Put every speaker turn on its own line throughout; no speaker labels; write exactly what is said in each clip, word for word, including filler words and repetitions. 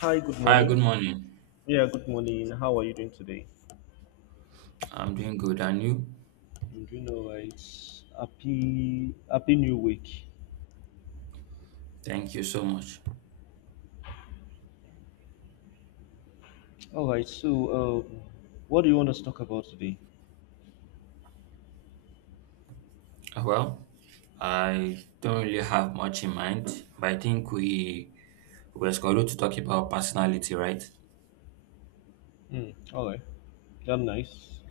Hi, good
Hi, good
morning.
morning.
Yeah, good morning. How are you doing today?
I'm doing good, and you?
I'm doing all right. Happy Happy New Week.
Thank you so much.
All right. So, um, what do you want us to talk about today?
Uh, Well, I don't really have much in mind, but I think we we're scheduled to talk about personality, right?
Hmm. All right. That's nice.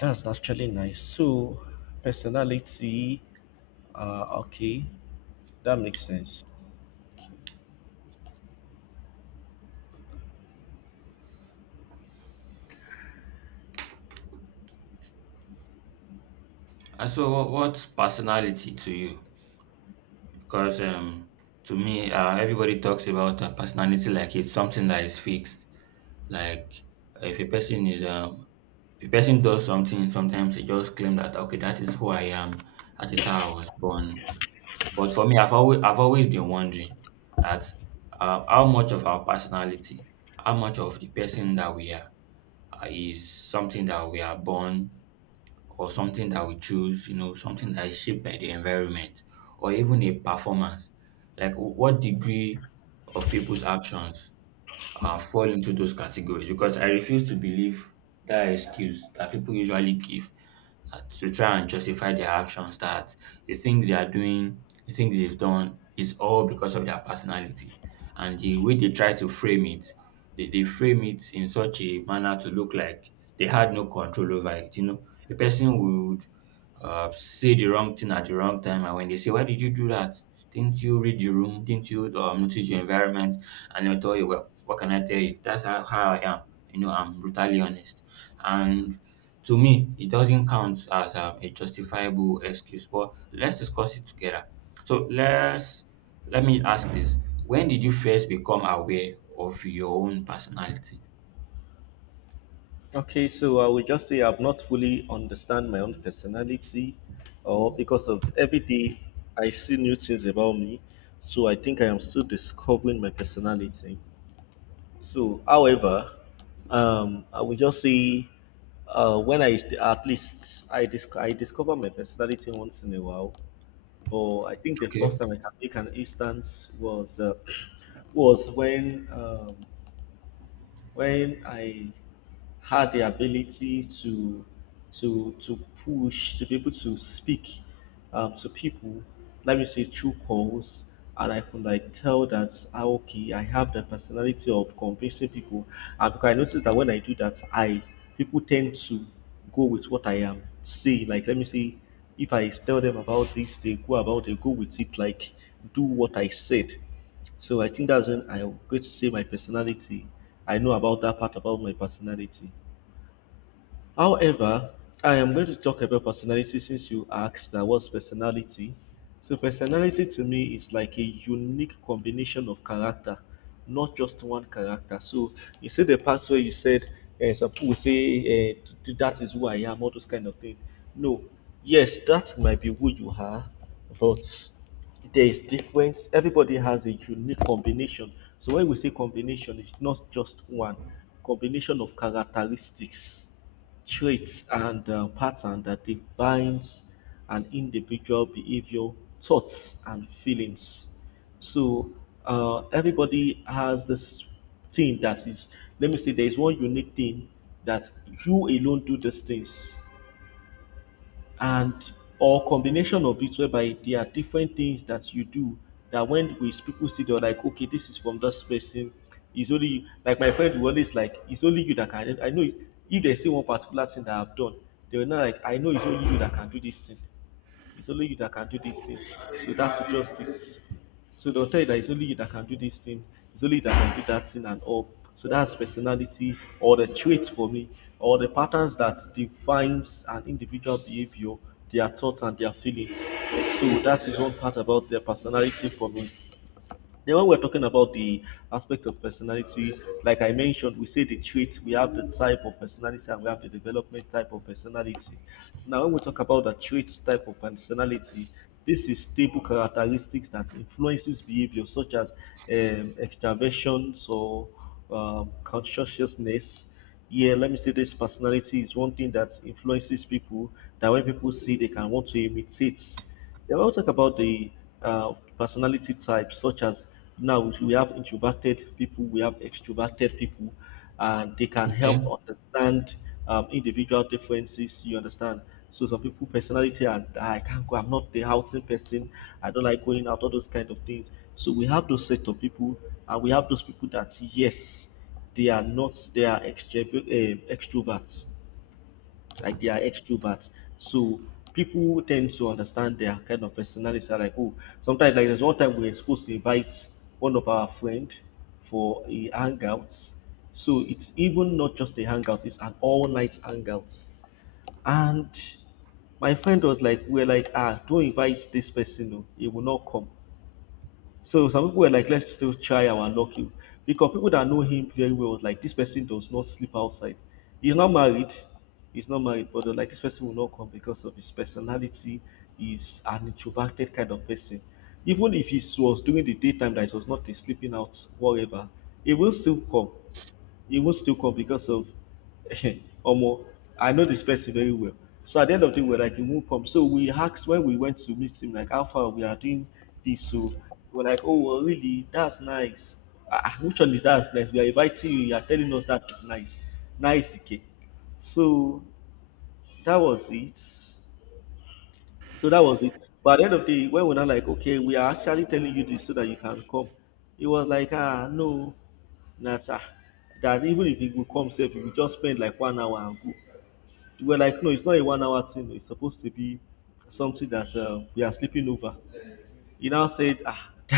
That's actually nice. So, personality. Uh, okay, that makes sense.
Uh, So, wha- what's personality to you? Because um, to me, uh, everybody talks about uh, personality like it's something that is fixed. Like, if a person is um, if a person does something, sometimes they just claim that, okay, that is who I am, that is how I was born. But for me, I've always I've always been wondering that uh, how much of our personality, how much of the person that we are, uh, is something that we are born or something that we choose, you know, something that is shaped by the environment or even a performance. Like, wh- what degree of people's actions uh, fall into those categories, because I refuse to believe that excuse that people usually give uh, to try and justify their actions, that the things they are doing, the things they've done is all because of their personality. And the way they try to frame it, they, they frame it in such a manner to look like they had no control over it. You know, a person would uh, say the wrong thing at the wrong time. And when they say, "Why did you do that? Didn't you read the room? Didn't you um, notice your environment?" And they'll tell you, "Well, what can I tell you? That's how, how I am. You know, I'm brutally honest." And to me, it doesn't count as um, a justifiable excuse. But let's discuss it together. So, let's let me ask this: when did you first become aware of your own personality?
Okay, so I will just say I've not fully understand my own personality, or because of every day I see new things about me, so I think I am still discovering my personality. So, however, um, I will just say uh, when I at least I dis- I discover my personality once in a while, but I think the first
Okay.
time I can take an instance was uh, was when um, when I had the ability to to to push to be able to speak um, to people, let me say through calls. And I could like tell that, ah, okay, I have the personality of convincing people. And because I noticed that when I do that I people tend to go with what I am saying. Like, let me say if I tell them about this, they go about they go with it, like do what I said. So I think that's when I'm going to say my personality, I know about that part about my personality. However, I am going to talk about personality since you asked that what's personality. So, personality to me is like a unique combination of character, not just one character. So, you see the part where you said, uh, some people will say, uh, that is who I am, all those kind of things. No, yes, that might be who you are, but there is difference. Everybody has a unique combination. So, when we say combination, it's not just one combination of characteristics, traits and uh, pattern that defines an individual behavior, thoughts and feelings. So uh, everybody has this thing that is, let me say there is one unique thing that you alone do these things. And or combination of it, whereby there are different things that you do that when we people see, they're like, okay, this is from this person, it's only you. Like my friend will always like, it's only you that can, i know it- if they see one particular thing that I've done, they will not like I know it's only you that can do this thing, it's only you that can do this thing. So that's just it. So they'll tell you that it's only you that can do this thing. It's only you that can do that thing and all. So that's personality or the traits for me, or the patterns that defines an individual behavior, their thoughts and their feelings. So that is one part about their personality for me. Then when we're talking about the aspect of personality, like I mentioned, we say the traits, we have the type of personality, and we have the development type of personality. Now when we talk about the traits type of personality, this is stable characteristics that influences behavior such as um, extraversion, so um, conscientiousness. Yeah, let me say this personality is one thing that influences people, that when people see they can want to imitate. Yeah, we'll talk about the uh, personality types, such as, now we have introverted people, we have extroverted people, and they can
Okay.
help understand um, individual differences. You understand? So some people personality and, "Ah, I can't go. I'm not the outing person. I don't like going out." All those kind of things. So we have those set of people, and we have those people that, yes, they are not, they are extro- eh, extroverts, like they are extroverts. So people tend to understand their kind of personality. Are like, oh, sometimes, like there's one time we were supposed to invite one of our friend for a hangout. So it's even not just a hangout; it's an all-night hangout. And my friend was like, we're like, ah, don't invite this person. No, he will not come. So some people were like, let's still try our lucky. Because people that know him very well, was like, this person does not sleep outside. He's not married. He's not married, but they're like, this person will not come because of his personality. He's an introverted kind of person. Even if he was during the daytime that it was not a sleeping out, whatever, he will still come. He will still come because of Omo. I know this person very well. So at the end of the day, we're like, he won't come. So we asked when we went to meet him, like, how far we are doing this. So we're like, oh, well, really? That's nice. Ah, ah, which one is that nice? We are inviting you. You are telling us that is nice. Nice, okay. So that was it. So that was it. But at the end of the day, when we're not like, okay, we are actually telling you this so that you can come, it was like, ah, no, Nata. That even if you go come safe, you will just spend like one hour and go. We we like, no, it's not a one hour thing. It's supposed to be something that uh, we are sleeping over. He now said, ah,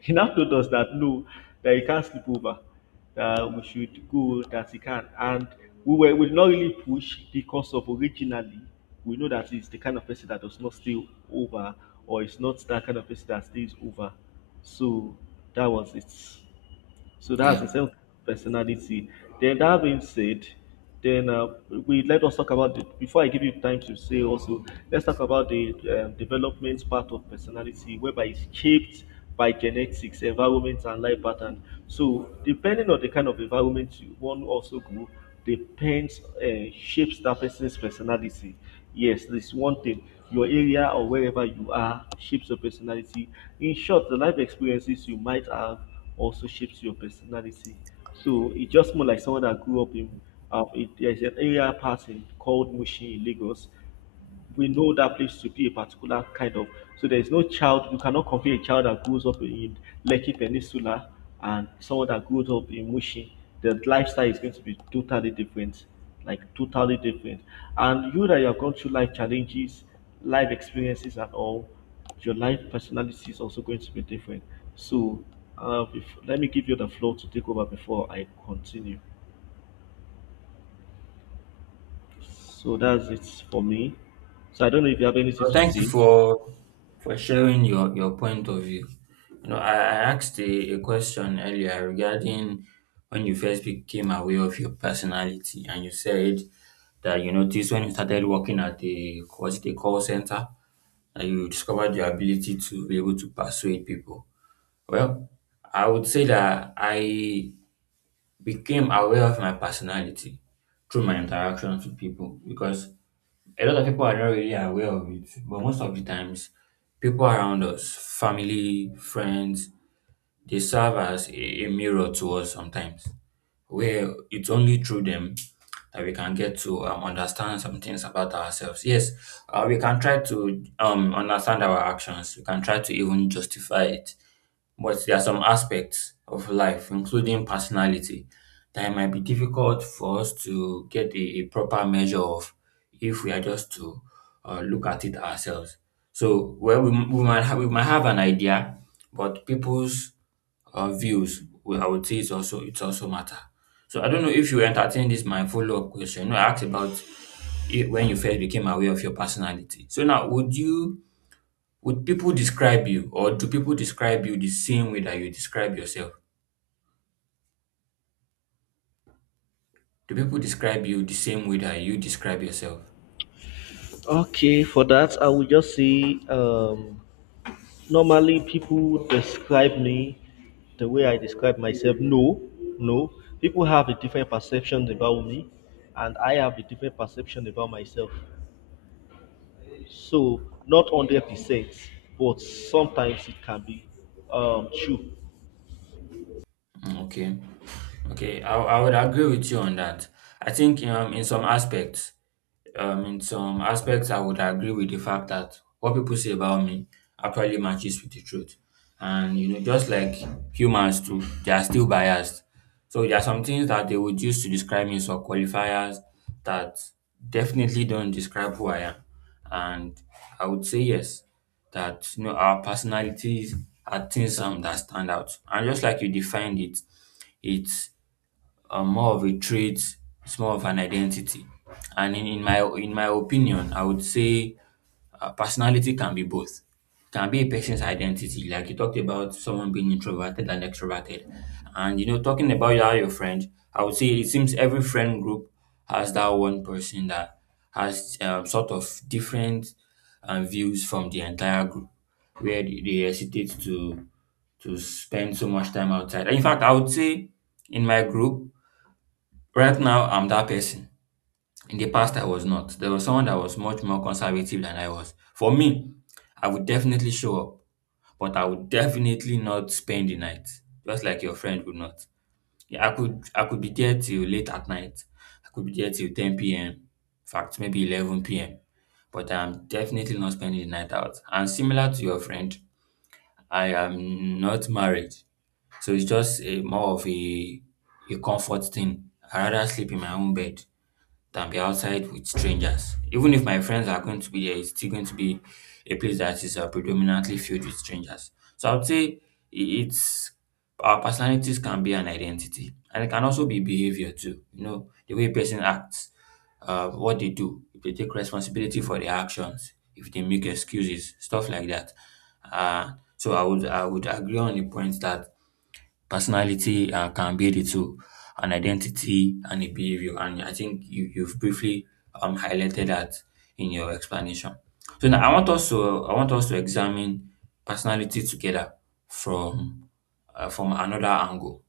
he now told us that no, that he can't sleep over, that we should go, that he can. And we were we did not really push because of originally we know that he's the kind of person that does not stay over, or it's not that kind of person that stays over. So that was it. So that's
Yeah.
the self personality. Then, that being said, then uh, we let us talk about the, before I give you time to say also, let's talk about the uh, development part of personality, whereby it's shaped by genetics, environment, and life pattern. So depending on the kind of environment you one also go, depends uh, shapes that person's personality. Yes, this one thing. Your area or wherever you are shapes your personality. In short, the life experiences you might have also shapes your personality. So it's just more like someone that grew up in. Um, it, there's an area pattern called Mushin in Lagos, we know that place to be a particular kind of. So there is no child. You cannot compare a child that grows up in Lekki Peninsula and someone that grows up in Mushin. The lifestyle is going to be totally different, like totally different. And you that you have gone through life challenges, life experiences, and all, your life personality is also going to be different. So, uh, bef- let me give you the floor to take over before I continue. So that's it for me. So I don't know if you have anything
Well,
to
thank you
say.
for for sharing your your point of view. You know, I, I asked a, a question earlier regarding when you first became aware of your personality, and you said that you noticed when you started working at a, was it a call center, that you discovered your ability to be able to persuade people. Well, I would say that I became aware of my personality through my interactions with people, because a lot of people are not really aware of it, but most of the times, people around us, family, friends, they serve as a, a mirror to us sometimes, where it's only through them that we can get to um, understand some things about ourselves. Yes, uh, we can try to um, understand our actions, we can try to even justify it, but there are some aspects of life, including personality, that it might be difficult for us to get a, a proper measure of if we are just to uh, look at it ourselves. So, well, we, we might have, we might have an idea, but people's uh, views, well, I would say it's also it's also matter. So I don't know if you entertain this my follow up question. You know, I asked about it when you first became aware of your personality. So now, would you would people describe you, or do people describe you the same way that you describe yourself? Do people describe you the same way that you describe yourself?
Okay, for that, I would just say um, normally people describe me the way I describe myself. No, no. People have a different perception about me, and I have a different perception about myself. So, not one hundred percent, but sometimes it can be um, true.
Mm, okay. Okay. I, I would agree with you on that. I think, um, in some aspects, um, in some aspects, I would agree with the fact that what people say about me actually matches with the truth. And, you know, just like humans too, they are still biased. So there are some things that they would use to describe me, some qualifiers that definitely don't describe who I am. And I would say, yes, that you know our personalities are things um, that stand out. And just like you defined it, it's uh, more of a trait, it's more of an identity. And in, in my in my opinion, I would say uh, personality can be both. Can be a person's identity, like you talked about someone being introverted and extroverted. And you know, talking about how your friend, I would say it seems every friend group has that one person that has um, sort of different um, views from the entire group, where they they hesitate to to spend so much time outside. In fact, I would say in my group right now, I'm that person. In the past, I was not. There was someone that was much more conservative than I was. For me, I would definitely show up, but I would definitely not spend the night, just like your friend would not. Yeah, I could I could be there till late at night. I could be there till ten p m. In fact, maybe eleven p m. But I'm definitely not spending the night out. And similar to your friend, I am not married, so it's just a more of a a comfort thing. I rather sleep in my own bed than be outside with strangers. Even if my friends are going to be there, it's still going to be a place that is uh, predominantly filled with strangers. So I would say, i- it's, our personalities can be an identity, and it can also be behavior too. You know, the way a person acts, uh, what they do, if they take responsibility for their actions, if they make excuses, stuff like that. Uh, so I would I would agree on the point that personality uh, can be the two, an identity and a behavior. And I think you, you've briefly um, highlighted that in your explanation. So now I want us to I want us to examine personality together from uh, from another angle,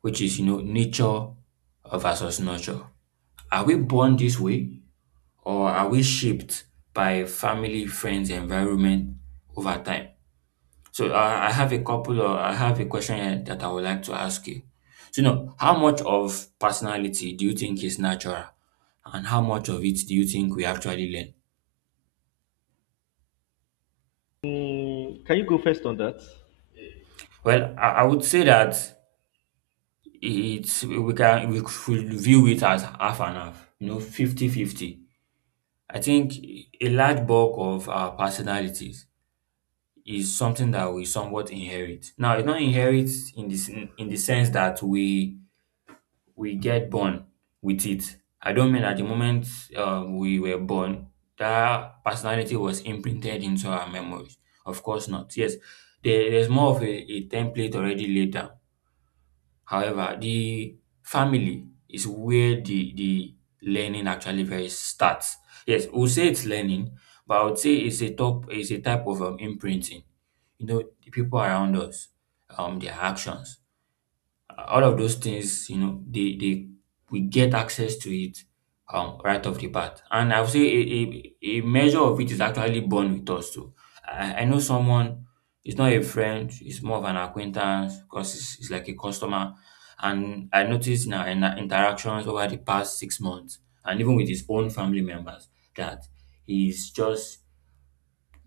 which is, you know nature versus nurture. Are we born this way, or are we shaped by family, friends, environment over time? So, I, I have a couple of I have a question here that I would like to ask you. So, you know, how much of personality do you think is natural, and how much of it do you think we actually learn?
Mm, can you go first on that?
Well, I, I would say that it's we can we should view it as half and half, you know, fifty fifty. I think a large bulk of our personalities is something that we somewhat inherit. Now, it's not inherit in this in the sense that we we get born with it. I don't mean that the moment um, we were born, that personality was imprinted into our memories. Of course not. Yes, there, there's more of a, a template already laid down. However, the family is where the, the learning actually very starts. Yes, we'll say it's learning, but I would say it's a top it's a type of um, imprinting. You know, the people around us, um, their actions, all of those things, you know, they they we get access to it um right off the bat. And I would say a, a, a measure of it is actually born with us too. I, I know someone, it's not a friend, it's more of an acquaintance, because it's, it's like a customer. And I noticed in our, in our interactions over the past six months, and even with his own family members, that he's just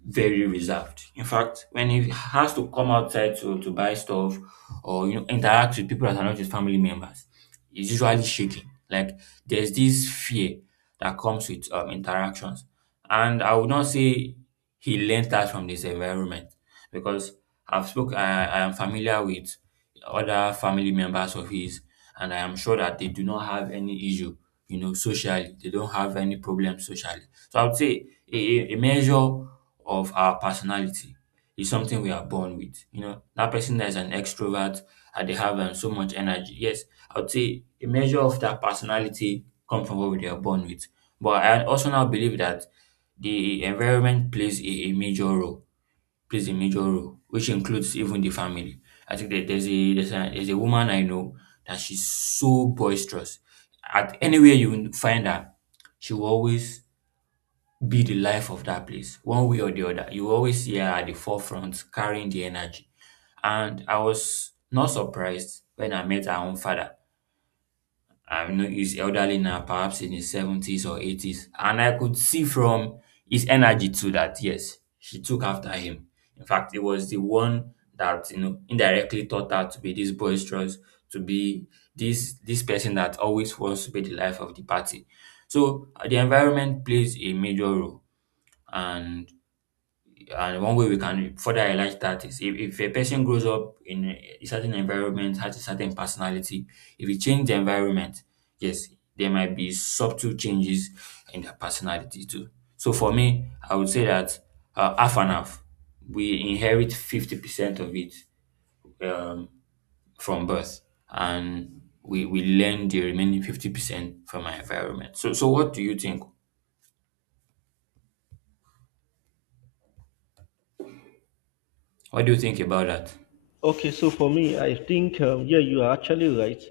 very reserved. In fact, when he has to come outside to, to buy stuff or you know interact with people that are not his family members, he's usually shaking. Like, there's this fear that comes with um, interactions, and I would not say he learned that from this environment, because I've spoke. I, I am familiar with other family members of his, and I am sure that they do not have any issue. You know, socially, they don't have any problem socially. So I would say a, a a measure of our personality, it's something we are born with. You know, that person that is an extrovert and they have um, so much energy. Yes, I would say a measure of that personality comes from what they are born with. But I also now believe that the environment plays a, a major role, plays a major role, which includes even the family. I think that there's a there's a there's a woman I know that she's so boisterous. At anywhere you find her, she will always be the life of that place one way or the other. You always see her at the forefront carrying the energy, and I was not surprised when I met her own father. I know he's elderly now, perhaps in his seventies or eighties, and I could see from his energy too that yes, she took after him. In fact, it was the one that you know indirectly taught her to be this boisterous, to be this this person that always wants to be the life of the party. So uh, the environment plays a major role. and and one way we can further highlight that is if, if a person grows up in a certain environment, has a certain personality, if you change the environment, yes, there might be subtle changes in their personality too. So for me, I would say that uh, half and half, we inherit fifty percent of it um, from birth, and we, we learn the remaining fifty percent from our environment. So, so what do you think? What do you think about that?
Okay, so for me, I think, um, yeah, you are actually right.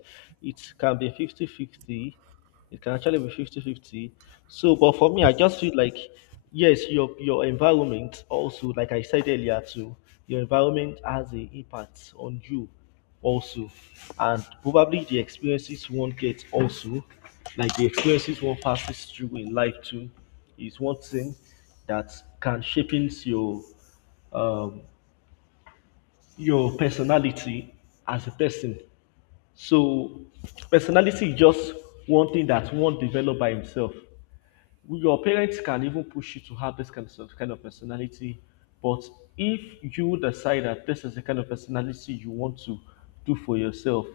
It can be fifty-fifty. It can actually be fifty-fifty. So, but for me, I just feel like, yes, your, your environment also, like I said earlier, too, your environment has an impact on you also. And probably the experiences one gets also, like the experiences one passes through in life, too, is one thing that can shape your um, your personality as a person. So personality is just one thing that one develop by himself. Your parents can even push you to have this kind of, kind of personality, but if you decide that this is the kind of personality you want to do for yourself,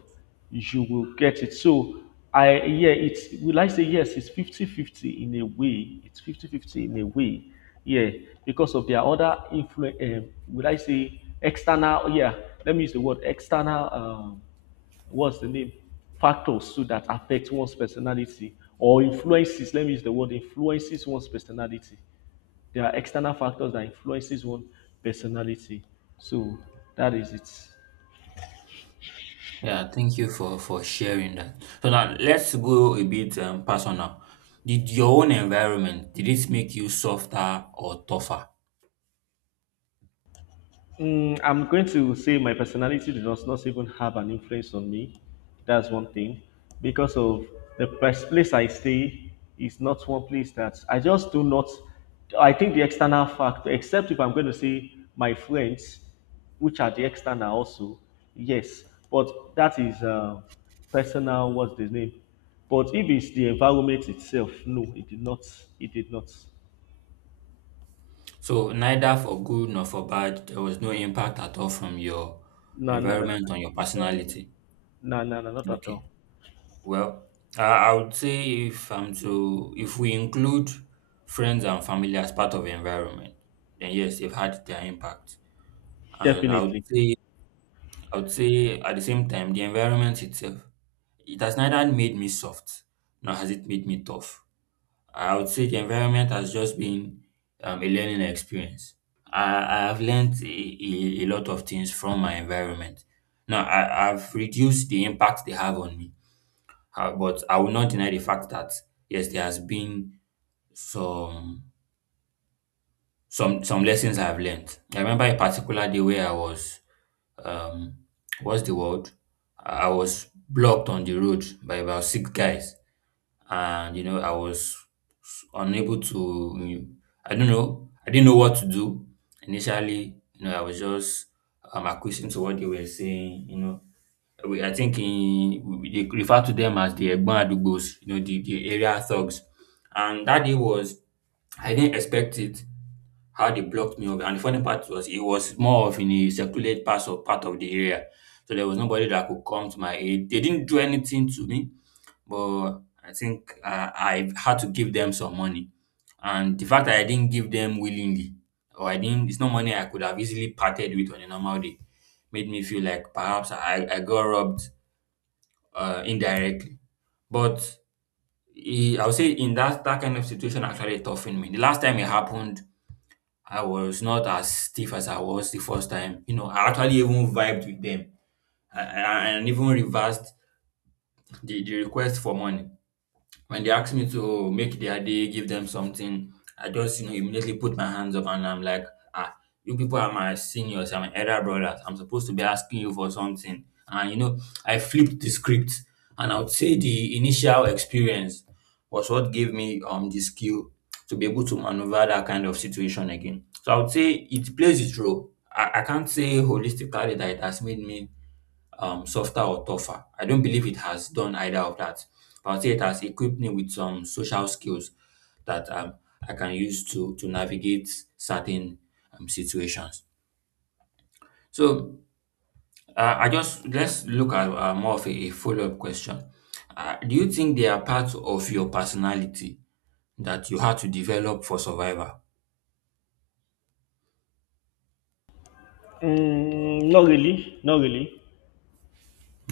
you will get it. So I, yeah, it's, will I say yes, it's fifty fifty in a way, it's fifty fifty in a way, yeah, because of their other influence. Um, would I say external? Yeah, let me use the word external. Um, what's the name Factors too that affect one's personality, or influences, let me use the word influences one's personality. There are external factors that influences one personality. So that is it.
Yeah, thank you for for sharing that. So now let's go a bit um, personal. Did your own environment, did it make you softer or tougher?
Mm, I'm going to say my personality does not even have an influence on me. That's one thing. Because of the pers- place I stay is not one place that I just do not. I think the external factor, except if I'm going to say my friends, which are the external also, yes. But that is uh, personal. What's the name? But if it's the environment itself, no, it did not. It did not.
So neither for good nor for bad, there was no impact at all from your
No, no, no, no,
environment on your personality.
no, no, no, no, not at
Okay.
all.
Well, I, I would say if I'm to if we include friends and family as part of the environment, then yes, they've had their impact. And I would
Definitely.
say I would say at the same time the environment itself, it has neither made me soft nor has it made me tough. I would say the environment has just been um, a learning experience. I, I have learned a, a, a lot of things from my environment. Now, I, I've reduced the impact they have on me. Uh, but I will not deny the fact that yes, there has been some some some lessons I've learned. I remember a particular day where I was, um, what's the word, I was blocked on the road by about six guys, and you know I was unable to, mm, I don't know, I didn't know what to do initially. you know I was just um acquiescing to what they were saying. You know we, I think in, we, They refer to them as the Egbon Adugbos, you know, the the area thugs. And that day was, I didn't expect it, how they blocked me off. And the funny part was it was more of in a secluded part of part of the area, so there was nobody that could come to my aid. They didn't do anything to me, but I think uh, I had to give them some money. And the fact that I didn't give them willingly, or I didn't, it's not money I could have easily parted with on a normal day, made me feel like perhaps I, I got robbed, uh, indirectly. But eh, I would say in that, that kind of situation actually toughened me. The last time it happened, I was not as stiff as I was the first time. You know, I actually even vibed with them. I, I, and even reversed the, the request for money. When they ask me to make their day, give them something, I just, you know, immediately put my hands up and I'm like, ah, you people are my seniors, I'm my elder brothers. I'm supposed to be asking you for something. And you know, I flipped the script. And I would say the initial experience was what gave me um the skill to be able to maneuver that kind of situation again. So I would say it plays its role. I, I can't say holistically that it has made me um, softer or tougher. I don't believe it has done either of that, but I'll say it has equipped me with some social skills that um, I can use to to navigate certain um, situations. So uh, I just let's look at uh, more of a, follow up question. Uh, do you think they are part of your personality that you had to develop for survival?
Mm, not really, not really.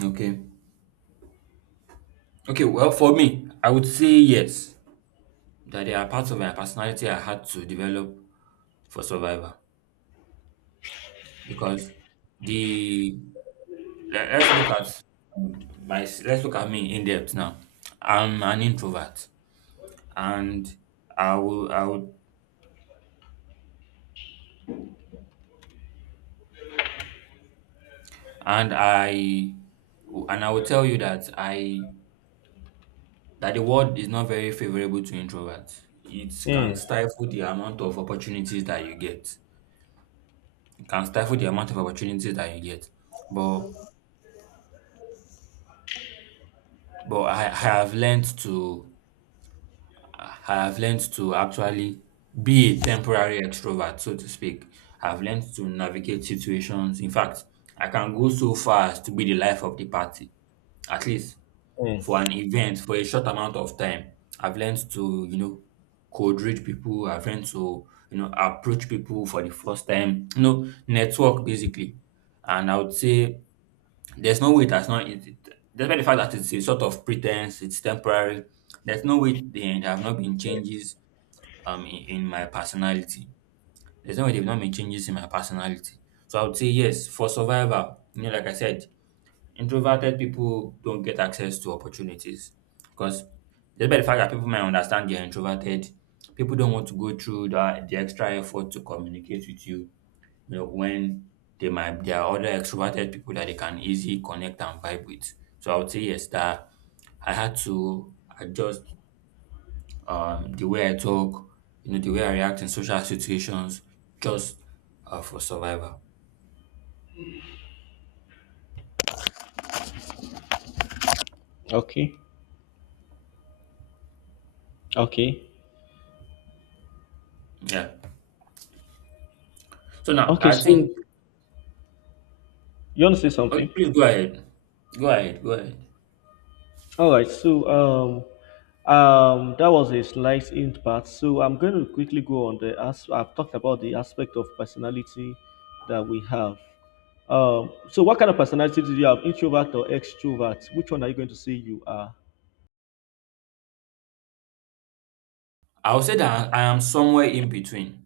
Okay. Okay. Well, for me, I would say yes, that there are parts of my personality I had to develop for survival, because the le- let's look at um, my let's look at me in depth now. I'm an introvert, and I will I will and I and I will tell you that I that the world is not very favorable to introverts. It can
Mm,
stifle the amount of opportunities that you get. It can stifle the amount of opportunities that you get. But but I, I have learned to I have learned to actually be a temporary extrovert, so to speak. I've learned to navigate situations. In fact, I can go so far as to be the life of the party, at least for
mm.
an event, for a short amount of time. I've learned to, you know, code read people. I've learned to, you know, approach people for the first time, you know, network basically. And I would say there's no way that's not, it, it, despite the fact that it's a sort of pretense, it's temporary, there's no way there have not been changes um in in my personality. There's no way they've not made changes in my personality. So I would say yes, for survival, you know, like I said, introverted people don't get access to opportunities because, just by the fact that people might understand you're introverted, people don't want to go through that the extra effort to communicate with you, you know, when they might there are other extroverted people that they can easily connect and vibe with. So I would say yes, that I had to adjust um, the way I talk, you know, the way I react in social situations, just uh, for survival.
Okay, okay,
Yeah. So now
okay.
I
So
think,
you want to say
okay,
something?
please go ahead. Go ahead. Go ahead.
All right. So um, um, that was a slight hint part. So I'm going to quickly go on the as I've talked about the aspect of personality that we have. Um, so what kind of personality do you have? Introvert or extrovert? Which one are you going to say you are?
I would say that I am somewhere in between.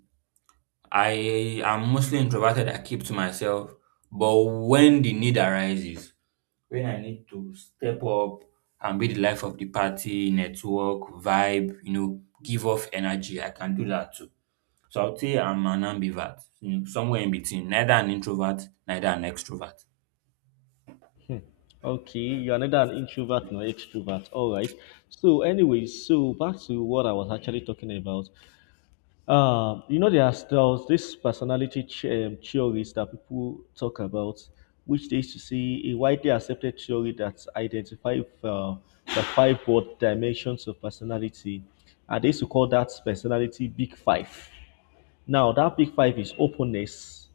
I am mostly introverted. I keep to myself, but when the need arises, when I need to step up and be the life of the party, network, vibe, you know, give off energy, I can do that too. So I would say I'm an ambivert, you know, somewhere in between, neither an introvert, neither an extrovert.
Hmm. Okay, you are neither an introvert nor extrovert. All right. So, anyway, so back to what I was actually talking about. Um, you know, there's there's this personality ch- um, theories that people talk about, which they used to see a widely accepted theory that identify uh, the five broad dimensions of personality, and they used to call that personality Big Five. Now, that Big Five is openness,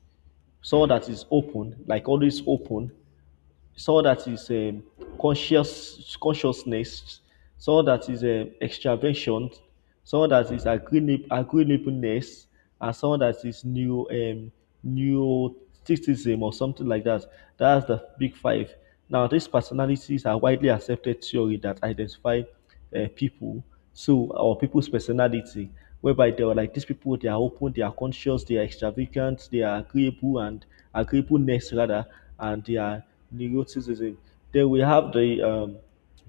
someone that is open, like always open, someone that is um, conscious consciousness, someone that is um, extraversion, someone that is agreeab- agreeableness, and someone that is new um, neuroticism or something like that. That's the big five. Now, these personalities are widely accepted theory that identify uh, people. So or people's personality, whereby they were like these people, they are open, they are conscious, they are extravagant, they are agreeable and agreeableness rather, and they are neuroticism. Then we have the um,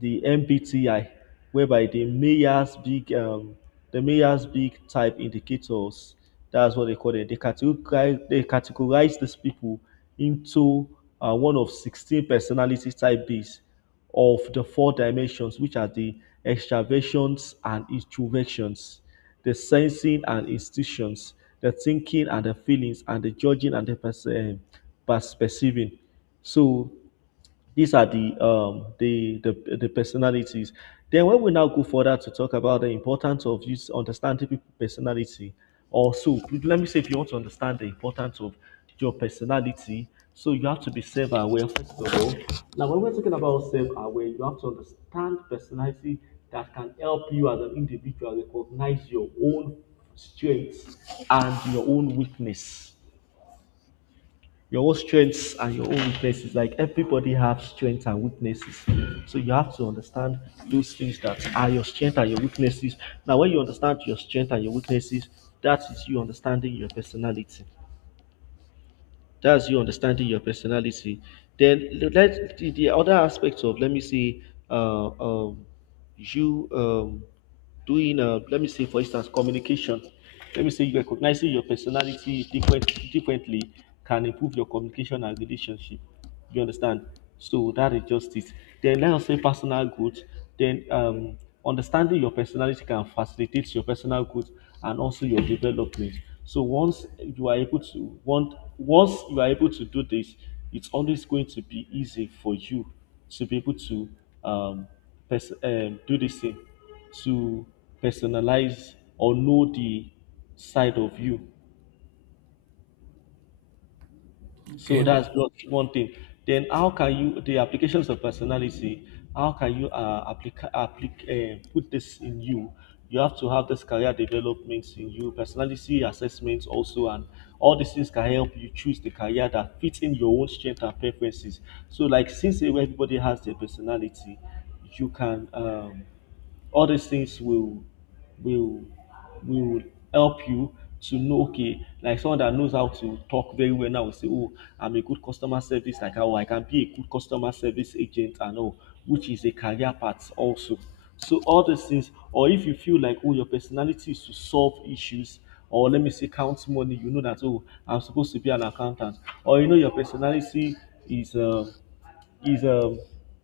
the M B T I, whereby the Mayer's big um, the Mayer's big type indicators. That's what they call it. They categorize they categorize these people into uh, one of sixteen personality type Bs of the four dimensions, which are the extraversions and introversions, the sensing and institutions, the thinking and the feelings, and the judging and the perce- eh, pers- perceiving. So these are the um, the, the the personalities. Then when we now go further to talk about the importance of use understanding people personality, also let me say if you want to understand the importance of your personality, so you have to be self-aware first of all. Now when we're talking about self-aware, you have to understand personality that can help you as an individual recognize your own strengths and your own weakness your own strengths and your own weaknesses. Like everybody has strengths and weaknesses. So you have to understand those things that are your strengths and your weaknesses. Now, when you understand your strengths and your weaknesses, that is you understanding your personality. That's you understanding your personality. Then let the, the other aspect of let me see, uh, um, you um, doing uh, let me say for instance communication. Let me say you recognizing your personality different differently can improve your communication and relationship. You understand? So that is just it. Then let us say personal growth. Then um, understanding your personality can facilitate your personal growth and also your development. So once you are able to want once you are able to do this, it's always going to be easy for you to be able to um, pers- um do this thing to personalize or know the side of you. So
Okay.
that's just one thing. Then how can you the applications of personality? How can you uh, applica applic- uh, put this in you? You have to have this career development in you, personality assessments also, and all these things can help you choose the career that fits in your own strength and preferences. So, like since everybody has their personality, you can um, all these things will will will help you to know okay, like someone that knows how to talk very well now will say oh, I'm a good customer service, like how I can be a good customer service agent and all, which is a career path also. So all these things, or if you feel like oh, your personality is to solve issues, or let me say count money, you know that oh, I'm supposed to be an accountant, or you know your personality is um is um,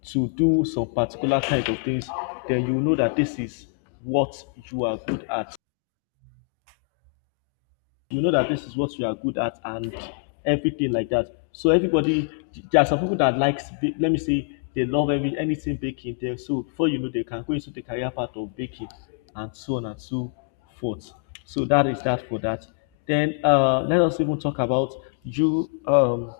to do some particular kind of things, then you know that this is what you are good at. You know that this is what you are good at and everything like that. So everybody, there are some people that likes, let me say, they love every anything baking there. So before you know, they can go into the career path of baking and so on and so forth. So that is that for that. Then uh, let us even talk about you. Um,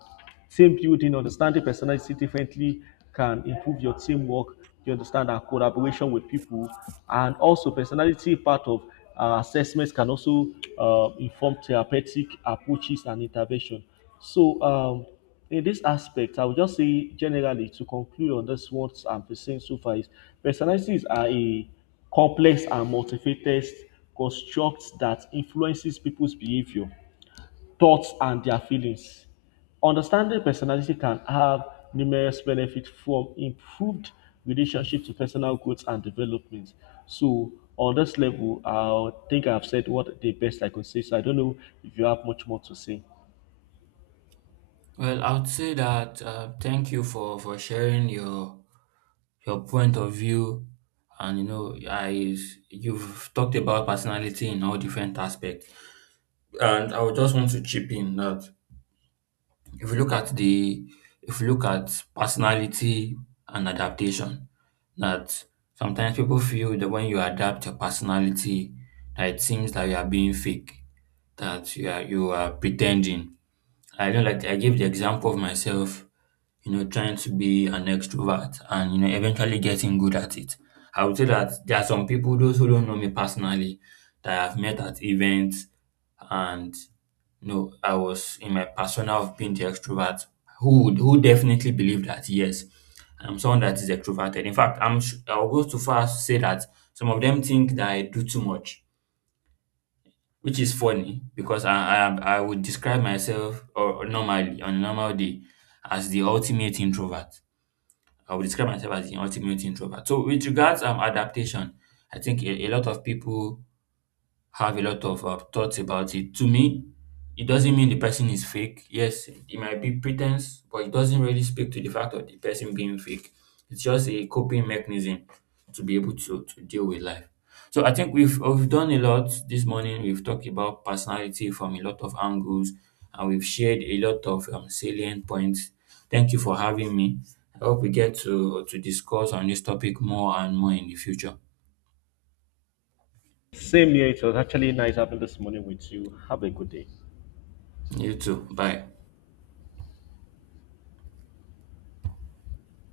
Team building, understanding personality differently can improve your teamwork, you understand, our collaboration with people. And also, personality part of uh, assessments can also uh, inform therapeutic approaches and intervention. So, um, in this aspect, I would just say generally to conclude on this what I'm saying so far is personalities are a complex and multifaceted construct that influences people's behavior thoughts and their feelings. Understanding personality can have numerous benefits from improved relationship to personal growth and development. So on this level, I think I've said what the best I could say. So I don't know if you have much more to say.
Well, I would say that uh, thank you for for sharing your your point of view. And you know, I you've talked about personality in all different aspects, and I would just want to chip in that if you look at the if you look at personality and adaptation, that sometimes people feel that when you adapt your personality, that it seems that you are being fake, that you are you are pretending. I don't like I gave the example of myself, you know, trying to be an extrovert and you know eventually getting good at it. I would say that there are some people, those who don't know me personally, that I've met at events, and you know, I was in my persona of being the extrovert, who would who definitely believe that yes, I'm someone that is extroverted. In fact, I'm sh- I'll go too far to say that some of them think that I do too much, which is funny because I, I I would describe myself or normally on a normal day as the ultimate introvert. I would describe myself as the ultimate introvert. So with regards um adaptation, I think a a lot of people have a lot of uh, thoughts about it. To me, it doesn't mean the person is fake. Yes, it might be pretense, but it doesn't really speak to the fact of the person being fake. It's just a coping mechanism to be able to to deal with life. So I think we've we've done a lot this morning. We've talked about personality from a lot of angles, and we've shared a lot of um, salient points. Thank you for having me. I hope we get to to discuss on this topic more and more in the future.
Same here. It was actually nice having this morning with you. Have a good day.
You too. Bye.